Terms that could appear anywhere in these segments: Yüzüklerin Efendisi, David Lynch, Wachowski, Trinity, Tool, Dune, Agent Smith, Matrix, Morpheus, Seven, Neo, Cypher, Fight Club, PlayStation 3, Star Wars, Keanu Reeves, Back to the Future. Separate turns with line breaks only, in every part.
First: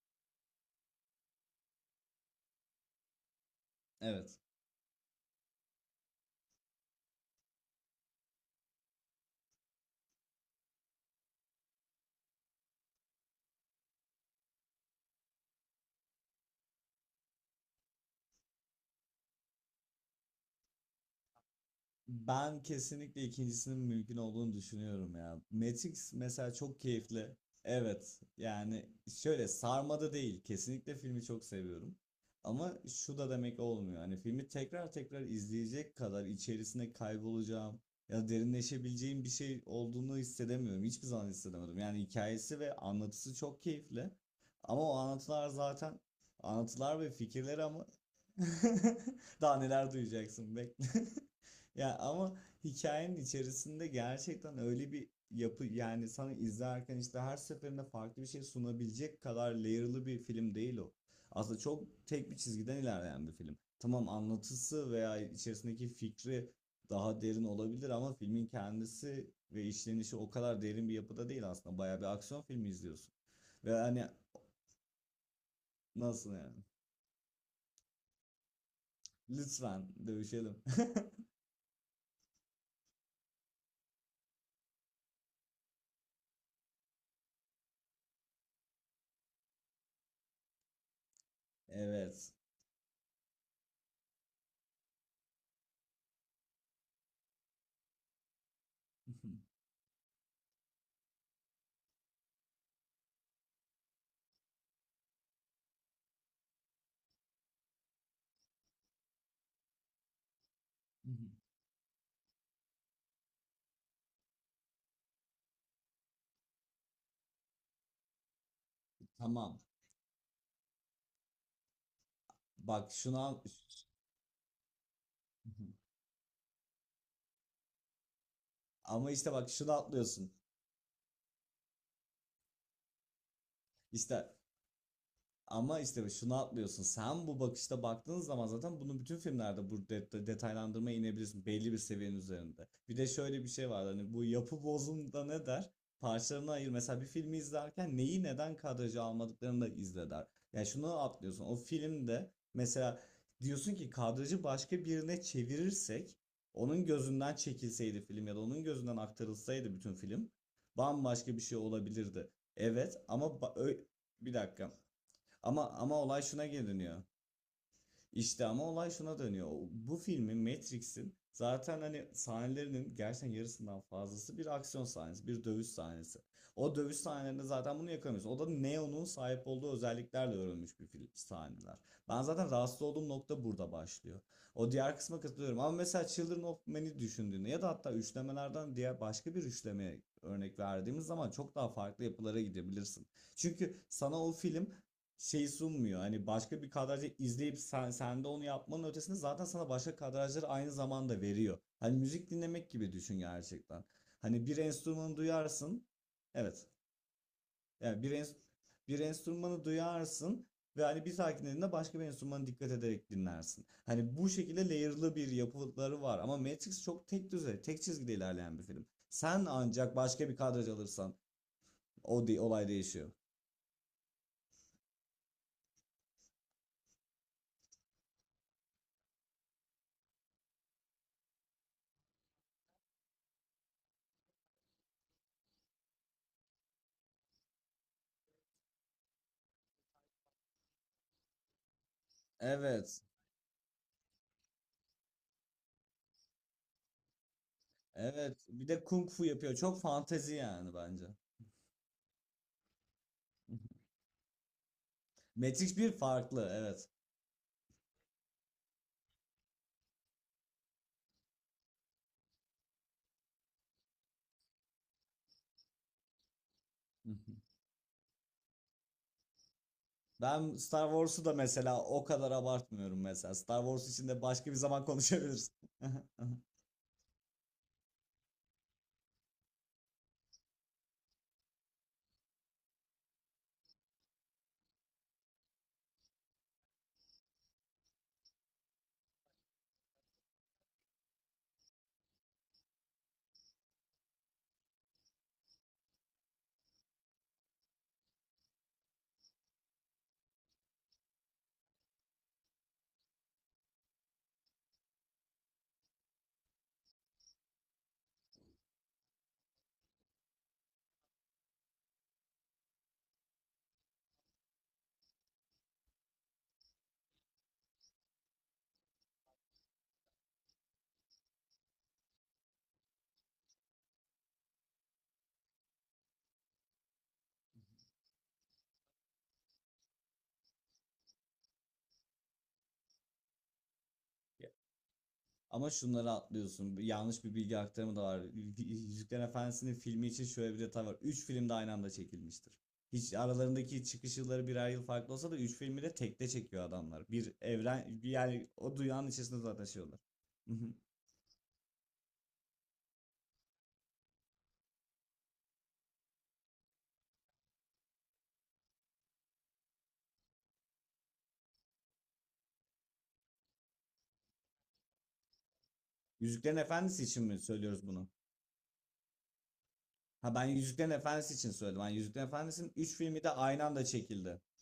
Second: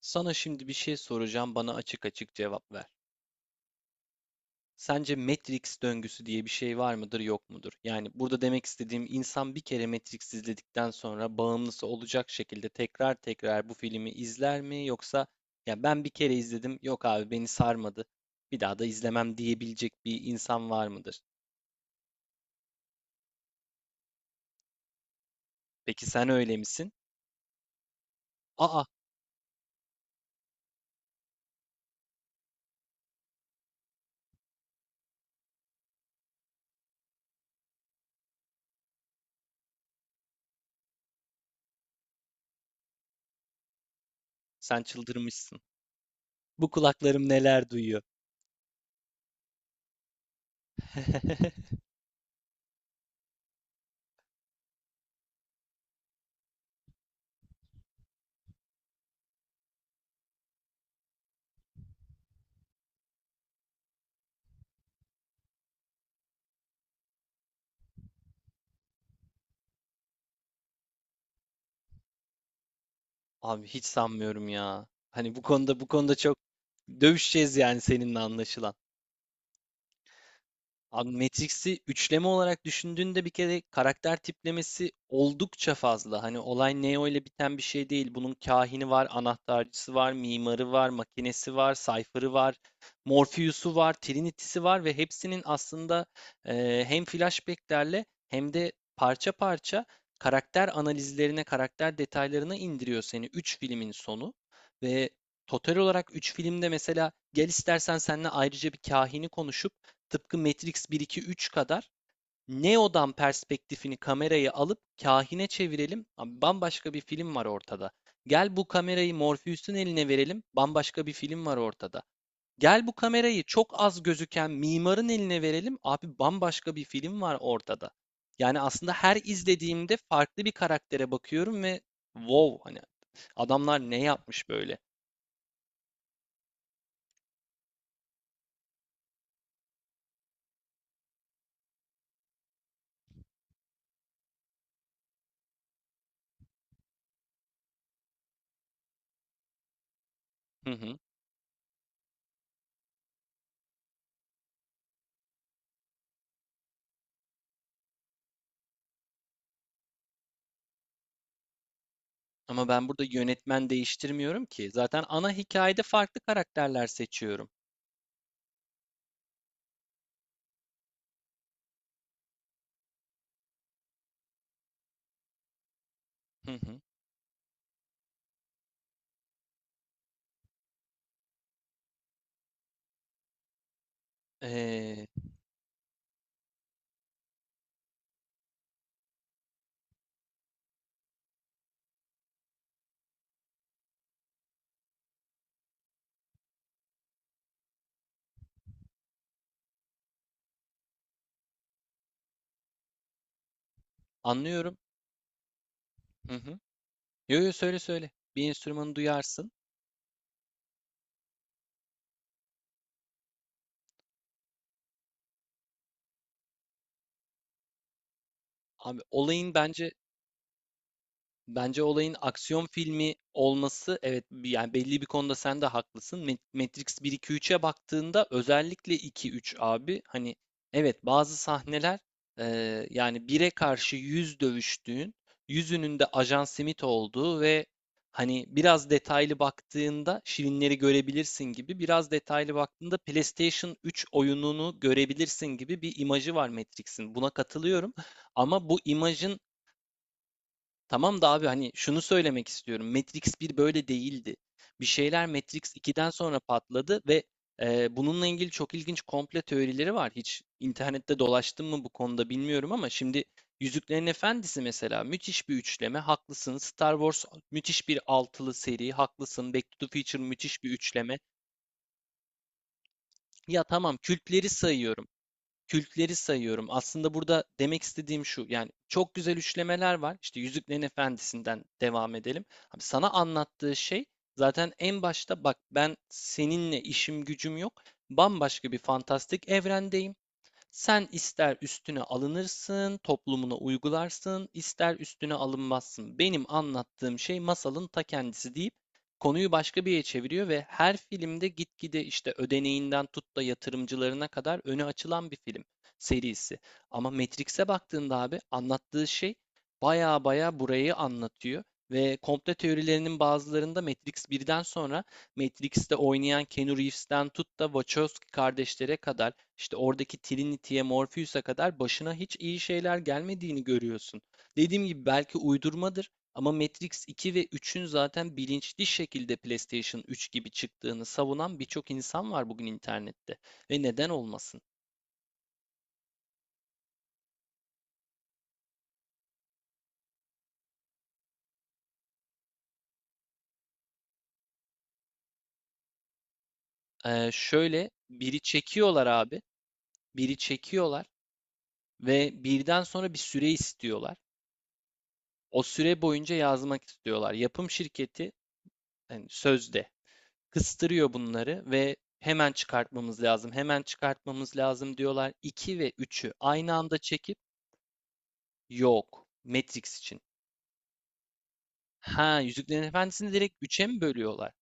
Sana şimdi bir şey soracağım, bana açık açık cevap ver.
Evet.
Sence Matrix döngüsü diye bir şey var mıdır, yok mudur? Yani burada demek istediğim insan bir kere Matrix izledikten sonra bağımlısı olacak şekilde tekrar tekrar bu filmi izler mi, yoksa ya ben bir kere izledim, yok abi beni sarmadı. Bir daha da izlemem diyebilecek bir insan var mıdır?
Ben kesinlikle ikincisinin mümkün olduğunu düşünüyorum ya.
Peki
Matrix
sen
mesela
öyle
çok
misin?
keyifli. Evet.
Aa,
Yani şöyle sarmada değil. Kesinlikle filmi çok seviyorum. Ama şu da demek olmuyor. Hani filmi tekrar tekrar izleyecek kadar içerisine kaybolacağım ya da derinleşebileceğim bir şey olduğunu hissedemiyorum. Hiçbir zaman hissedemedim. Yani hikayesi ve anlatısı çok keyifli.
sen
Ama o anlatılar
çıldırmışsın.
zaten
Bu
anlatılar ve
kulaklarım
fikirleri
neler
ama.
duyuyor?
Daha neler duyacaksın bekle. Ya ama hikayenin içerisinde gerçekten öyle bir yapı, yani sana izlerken işte her seferinde farklı bir şey sunabilecek kadar layer'lı bir film değil o. Aslında çok tek bir çizgiden ilerleyen bir film. Tamam, anlatısı veya içerisindeki fikri daha derin olabilir ama filmin kendisi ve işlenişi o kadar derin bir yapıda değil aslında. Bayağı bir aksiyon filmi izliyorsun.
Abi
Ve
hiç
hani
sanmıyorum ya. Hani bu konuda
nasıl
çok
yani?
dövüşeceğiz yani seninle anlaşılan.
Lütfen dövüşelim.
Abi Matrix'i üçleme olarak düşündüğünde bir kere karakter tiplemesi oldukça fazla. Hani olay Neo ile biten bir şey değil. Bunun kahini var, anahtarcısı var, mimarı var, makinesi var, Cypher'ı
Evet.
var, Morpheus'u var, Trinity'si var ve hepsinin aslında hem flashback'lerle hem de parça parça karakter analizlerine, karakter detaylarına indiriyor seni 3 filmin sonu. Ve total olarak 3 filmde mesela gel istersen seninle ayrıca bir kahini konuşup tıpkı Matrix 1-2-3 kadar Neo'dan perspektifini kamerayı alıp kahine çevirelim. Abi bambaşka bir film var ortada. Gel bu kamerayı
Tamam.
Morpheus'un eline verelim. Bambaşka bir film var ortada. Gel
Bak
bu
şunu al.
kamerayı çok az gözüken mimarın eline verelim. Abi bambaşka bir film var ortada. Yani aslında
Ama
her
işte bak şunu
izlediğimde
atlıyorsun.
farklı bir karaktere bakıyorum ve wow, hani adamlar ne
İşte
yapmış böyle?
ama işte şunu atlıyorsun. Sen bu bakışta baktığın zaman zaten bunu bütün filmlerde bu detaylandırmaya inebilirsin belli bir seviyenin üzerinde. Bir de şöyle bir şey var, hani bu yapı bozumda ne der? Parçalarına ayır. Mesela bir filmi izlerken neyi neden kadraja almadıklarını da izle der. Yani
Hı hı.
şunu atlıyorsun. O filmde mesela diyorsun ki kadrajı başka birine çevirirsek onun gözünden çekilseydi film ya da onun gözünden aktarılsaydı bütün film bambaşka bir şey olabilirdi.
Ama ben
Evet
burada
ama
yönetmen
bir
değiştirmiyorum ki.
dakika.
Zaten ana
Ama
hikayede
ama
farklı
olay şuna geri
karakterler
dönüyor.
seçiyorum.
İşte ama olay şuna dönüyor. O- bu filmin, Matrix'in zaten hani sahnelerinin gerçekten yarısından fazlası bir aksiyon sahnesi, bir dövüş sahnesi.
Hı
O
hı.
dövüş sahnelerinde zaten bunu yakamıyoruz. O da Neo'nun sahip olduğu özelliklerle örülmüş bir film sahneler. Ben zaten rahatsız olduğum nokta burada başlıyor. O diğer
Ee,
kısma katılıyorum ama mesela Children of Men'i düşündüğünde ya da hatta üçlemelerden diğer başka bir üçlemeye örnek verdiğimiz zaman çok daha farklı yapılara gidebilirsin. Çünkü sana o film şey sunmuyor. Hani başka bir kadrajı izleyip sen de onu yapmanın ötesinde zaten sana başka kadrajları aynı zamanda veriyor. Hani müzik dinlemek gibi düşün gerçekten. Hani bir
anlıyorum.
enstrümanı duyarsın.
Hı hı.
Evet.
Yo yo, söyle
Yani
söyle. Bir enstrümanı
bir
duyarsın.
enstrümanı duyarsın ve hani bir sakinliğinde başka bir enstrümana dikkat ederek dinlersin. Hani bu şekilde layer'lı bir yapıları var ama Matrix çok tek düze, tek çizgide ilerleyen bir film.
Abi
Sen
olayın bence,
ancak başka bir kadraj alırsan
bence olayın aksiyon
olay değişiyor.
filmi olması, evet, yani belli bir konuda sen de haklısın. Matrix bir 2 üç'e baktığında, özellikle 2 3 abi, hani evet, bazı sahneler, yani bir'e karşı 100 dövüştüğün, yüzünün de Ajan Smith olduğu ve hani biraz detaylı baktığında şirinleri görebilirsin gibi, biraz detaylı baktığında
Evet.
PlayStation 3 oyununu görebilirsin gibi bir imajı var Matrix'in. Buna katılıyorum
Evet.
ama
Bir
bu
de kung fu
imajın,
yapıyor. Çok fantezi yani bence.
tamam da abi, hani şunu söylemek istiyorum. Matrix bir böyle değildi. Bir şeyler Matrix
Matrix bir
ikiden sonra
farklı. Evet.
patladı ve bununla ilgili çok ilginç komple teorileri var. Hiç internette dolaştım mı bu konuda bilmiyorum ama şimdi Yüzüklerin Efendisi mesela müthiş bir üçleme. Haklısın. Star Wars müthiş bir altılı seri. Haklısın. Back to the Future
Ben
müthiş bir
Star
üçleme.
Wars'u da mesela o kadar abartmıyorum mesela.
Ya
Star Wars
tamam,
için de
kültleri
başka bir zaman
sayıyorum.
konuşabiliriz.
Kültleri sayıyorum. Aslında burada demek istediğim şu. Yani çok güzel üçlemeler var. İşte Yüzüklerin Efendisi'nden devam edelim. Abi sana anlattığı şey, zaten en başta bak, ben seninle işim gücüm yok. Bambaşka bir fantastik evrendeyim. Sen ister üstüne alınırsın, toplumuna uygularsın, ister üstüne alınmazsın. Benim anlattığım şey masalın ta kendisi deyip konuyu başka bir yere çeviriyor ve her filmde gitgide işte ödeneğinden tut da yatırımcılarına kadar öne açılan bir film serisi. Ama Matrix'e baktığında abi, anlattığı şey baya baya burayı anlatıyor. Ve komple teorilerinin bazılarında, Matrix birden sonra Matrix'te oynayan Keanu Reeves'ten tut da Wachowski kardeşlere kadar, işte oradaki Trinity'ye, Morpheus'a kadar başına hiç iyi şeyler gelmediğini görüyorsun. Dediğim gibi belki uydurmadır ama Matrix 2 ve 3'ün zaten bilinçli şekilde PlayStation 3 gibi çıktığını savunan birçok insan var bugün internette. Ve neden olmasın?
Ama şunları atlıyorsun. Yanlış bir bilgi aktarımı da var. Yüzüklerin Efendisi'nin filmi için şöyle bir detay var. 3 film de aynı anda çekilmiştir. Hiç, aralarındaki çıkış yılları birer yıl farklı olsa da 3 filmi de tekte çekiyor adamlar.
Ee,
Bir
şöyle
evren
biri
yani o
çekiyorlar
dünyanın içerisinde
abi,
zaten şey olur.
biri çekiyorlar ve birden sonra bir süre istiyorlar. O süre boyunca yazmak istiyorlar. Yapım şirketi yani sözde kıstırıyor bunları ve hemen çıkartmamız lazım, hemen çıkartmamız lazım diyorlar. 2 ve üçü
Yüzüklerin
aynı anda
Efendisi için
çekip,
mi söylüyoruz bunu?
yok. Matrix için.
Ha, ben Yüzüklerin Efendisi için söyledim. Yani Yüzüklerin
Ha,
Efendisi'nin
Yüzüklerin
3 filmi de
Efendisi'ni direkt
aynı anda
üç'e mi
çekildi.
bölüyorlar?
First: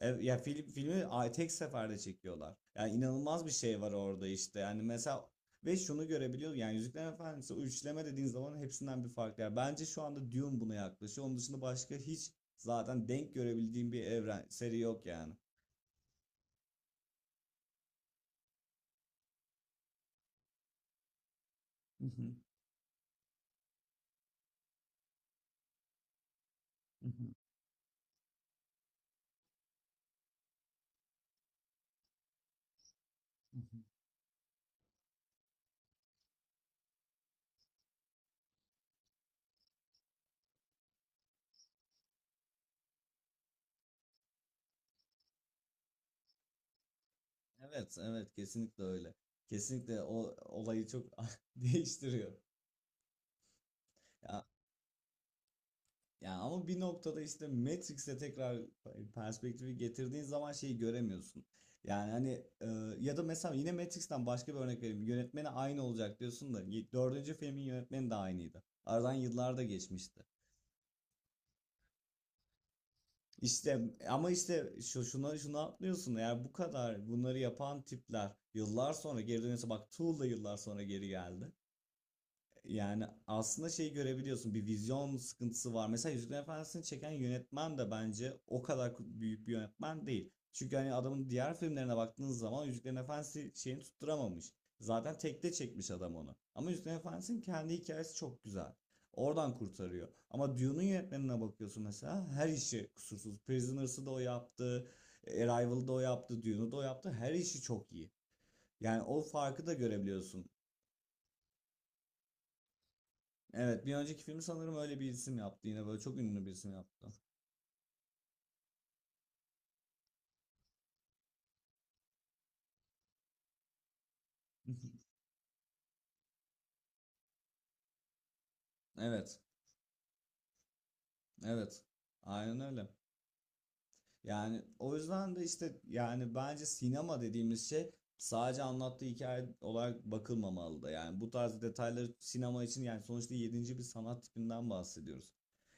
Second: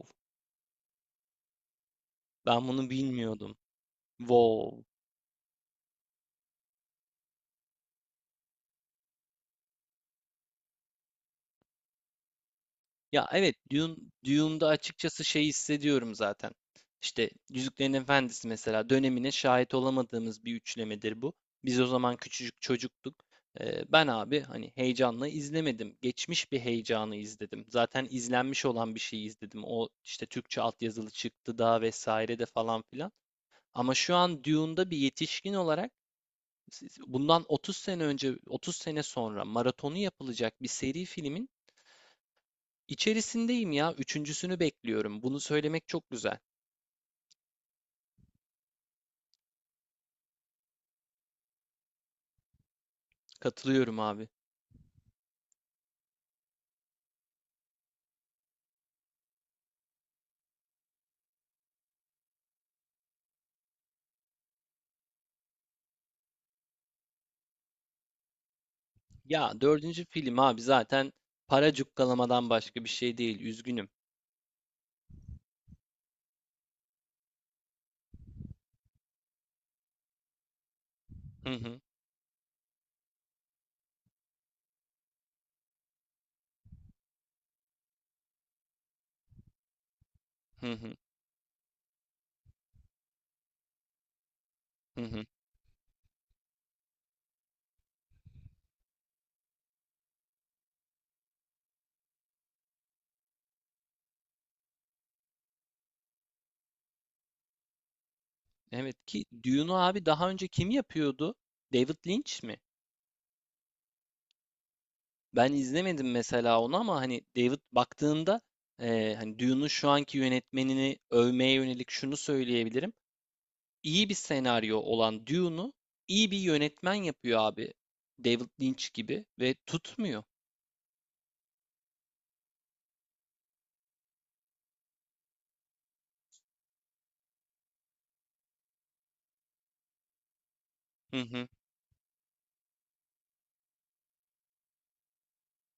E, ya tek seferde çekiyorlar.
Ben bunu
Yani inanılmaz bir
bilmiyordum.
şey var orada işte. Yani
Wow.
mesela ve şunu görebiliyoruz. Yani Yüzüklerin Efendisi, o üçleme dediğin zaman hepsinden bir farklı. Yani bence şu anda Dune buna yaklaşıyor. Onun dışında başka hiç zaten
Ya
denk
evet,
görebildiğim
Dune,
bir evren
Dune'da
seri yok
açıkçası
yani.
şey hissediyorum zaten. İşte Yüzüklerin Efendisi mesela dönemine şahit olamadığımız bir üçlemedir bu. Biz o
Hı
zaman
hı,
küçücük çocuktuk. Ben abi hani heyecanla izlemedim. Geçmiş bir
hı
heyecanı
hı,
izledim. Zaten izlenmiş olan bir şeyi izledim. O işte Türkçe altyazılı çıktı da vesaire de falan filan.
hı hı.
Ama şu an Dune'da bir yetişkin olarak, bundan 30 sene önce, 30 sene sonra maratonu yapılacak bir seri filmin İçerisindeyim ya. Üçüncüsünü bekliyorum. Bunu söylemek çok güzel.
Evet, evet kesinlikle öyle. Kesinlikle o olayı çok değiştiriyor.
Katılıyorum abi.
Ya ama bir noktada işte Matrix'e tekrar perspektifi getirdiğin zaman şeyi göremiyorsun. Yani hani, e, ya da mesela yine Matrix'ten başka bir örnek vereyim. Yönetmeni aynı olacak diyorsun da y- dördüncü filmin yönetmeni de aynıydı. Aradan yıllar
Ya
da
dördüncü
geçmişti.
film abi zaten para cukkalamadan başka bir şey değil.
İşte
Üzgünüm.
ama işte şu şuna şunu atlıyorsun. Eğer bu kadar bunları yapan tipler yıllar sonra geri dönüyorsa, bak Tool da yıllar sonra geri
Hı
geldi.
hı,
Yani aslında şeyi görebiliyorsun, bir vizyon sıkıntısı var. Mesela Yüzüklerin Efendisi'ni çeken yönetmen de bence o kadar büyük bir yönetmen değil.
hı
Çünkü
hı,
hani adamın diğer filmlerine baktığınız zaman Yüzüklerin Efendisi şeyini tutturamamış.
hı
Zaten
hı.
tekte çekmiş adam onu. Ama Yüzüklerin Efendisi'nin kendi hikayesi çok güzel. Oradan kurtarıyor. Ama Dune'un yönetmenine bakıyorsun mesela, her işi kusursuz. Prisoners'ı da o yaptı. Arrival'ı da o yaptı. Dune'u da o yaptı. Her işi çok iyi.
Evet
Yani o
ki
farkı
Dune'u
da
abi daha
görebiliyorsun.
önce kim yapıyordu? David Lynch mi?
Evet, bir önceki filmi sanırım öyle bir isim
Ben
yaptı. Yine böyle
izlemedim
çok ünlü bir
mesela
isim
onu ama
yaptı.
hani David, baktığında hani Dune'un şu anki yönetmenini övmeye yönelik şunu söyleyebilirim. İyi bir senaryo olan Dune'u iyi bir yönetmen yapıyor abi. David Lynch gibi
Evet,
ve tutmuyor.
evet. Aynen öyle. Yani o yüzden de işte, yani bence sinema dediğimiz şey sadece anlattığı hikaye olarak bakılmamalı da.
Hı
Yani bu
hı.
tarz detayları sinema için, yani sonuçta yedinci bir sanat tipinden bahsediyoruz.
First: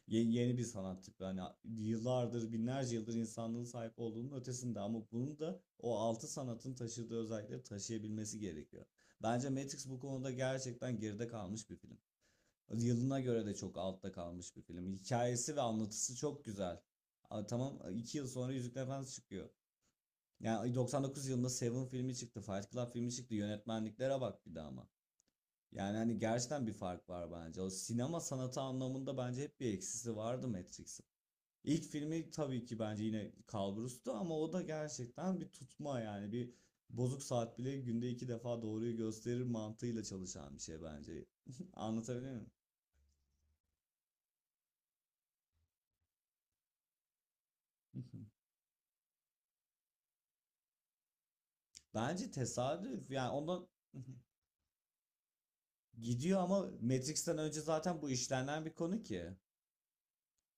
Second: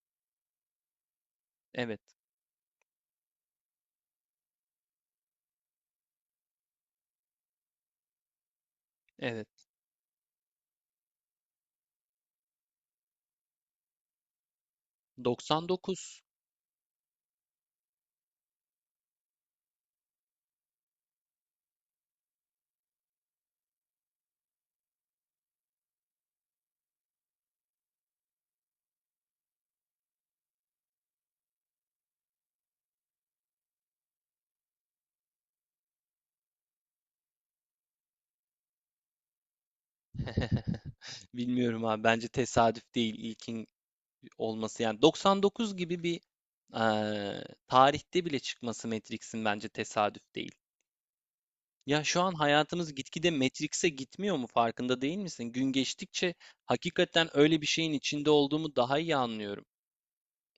Yeni bir sanat tipi. Hani
Evet.
yıllardır, binlerce yıldır insanlığın sahip olduğunun ötesinde ama bunu da o altı sanatın taşıdığı özellikleri taşıyabilmesi gerekiyor. Bence
Evet.
Matrix bu konuda gerçekten geride kalmış bir film. Yılına göre de çok altta kalmış bir film. Hikayesi ve anlatısı
99.
çok güzel. A, tamam, 2 yıl sonra Yüzükler Efendisi çıkıyor. Yani 99 yılında Seven filmi çıktı, Fight Club filmi çıktı. Yönetmenliklere bak bir de ama. Yani hani gerçekten bir fark var bence. O sinema sanatı anlamında bence hep bir eksisi vardı Matrix'in. İlk filmi tabii ki bence yine kalburustu ama o da gerçekten bir tutma, yani bir bozuk saat bile günde 2 defa doğruyu gösterir mantığıyla çalışan bir şey bence.
Bilmiyorum abi. Bence
Anlatabiliyor muyum?
tesadüf değil ilkin olması. Yani 99 gibi bir, tarihte bile çıkması Matrix'in bence tesadüf değil. Ya şu
Bence
an hayatımız
tesadüf.
gitgide
Yani ondan
Matrix'e gitmiyor mu, farkında değil misin? Gün geçtikçe
gidiyor ama
hakikaten
Matrix'ten
öyle
önce
bir şeyin
zaten bu
içinde
işlenen bir
olduğumu daha
konu
iyi
ki.
anlıyorum.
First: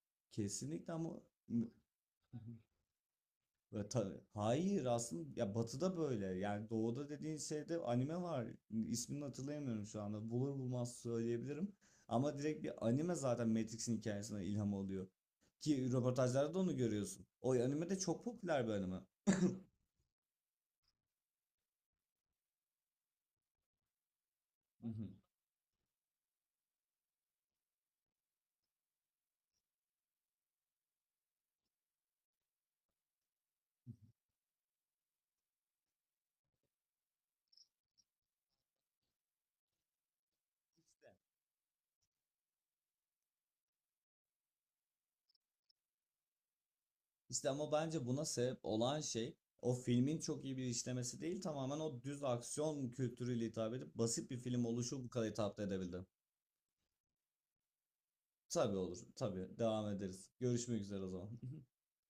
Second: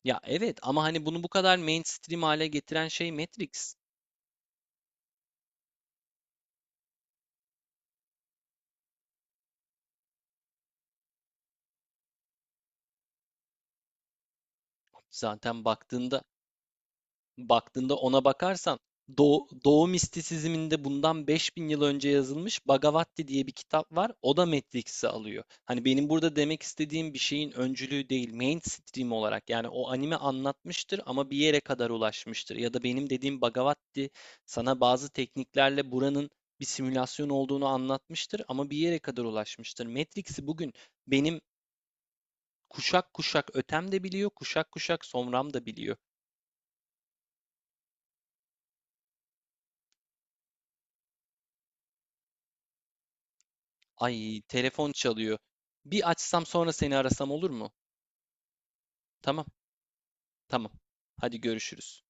Ya evet, ama
Kesinlikle
hani
ama.
bunu bu kadar mainstream hale getiren şey Matrix.
Ve hayır, aslında ya batıda böyle. Yani doğuda dediğin şeyde anime var. İsmini hatırlayamıyorum şu anda. Bulur bulmaz söyleyebilirim. Ama direkt bir anime zaten Matrix'in hikayesine ilham oluyor.
Zaten
Ki
baktığında
röportajlarda da onu görüyorsun. O anime
baktığında
de
ona
çok popüler bir
bakarsan,
anime.
Doğu, Doğu mistisizminde bundan 5.000 yıl önce yazılmış Bhagavati diye bir kitap var. O da Matrix'i alıyor. Hani benim burada demek istediğim bir şeyin öncülüğü değil, mainstream olarak. Yani o anime anlatmıştır ama bir yere kadar ulaşmıştır. Ya da benim dediğim Bhagavati sana bazı tekniklerle buranın bir simülasyon olduğunu anlatmıştır ama bir yere kadar ulaşmıştır. Matrix'i bugün benim kuşak kuşak ötem de biliyor, kuşak kuşak somram da biliyor.
İşte ama bence buna sebep olan şey o filmin çok iyi bir işlemesi değil, tamamen o düz aksiyon kültürüyle hitap edip basit bir
Ay,
film
telefon
oluşu bu kadar
çalıyor.
hitap edebildi.
Bir açsam sonra seni arasam olur mu?
Tabii olur.
Tamam,
Tabii devam ederiz.
tamam.
Görüşmek üzere o zaman.
Hadi görüşürüz.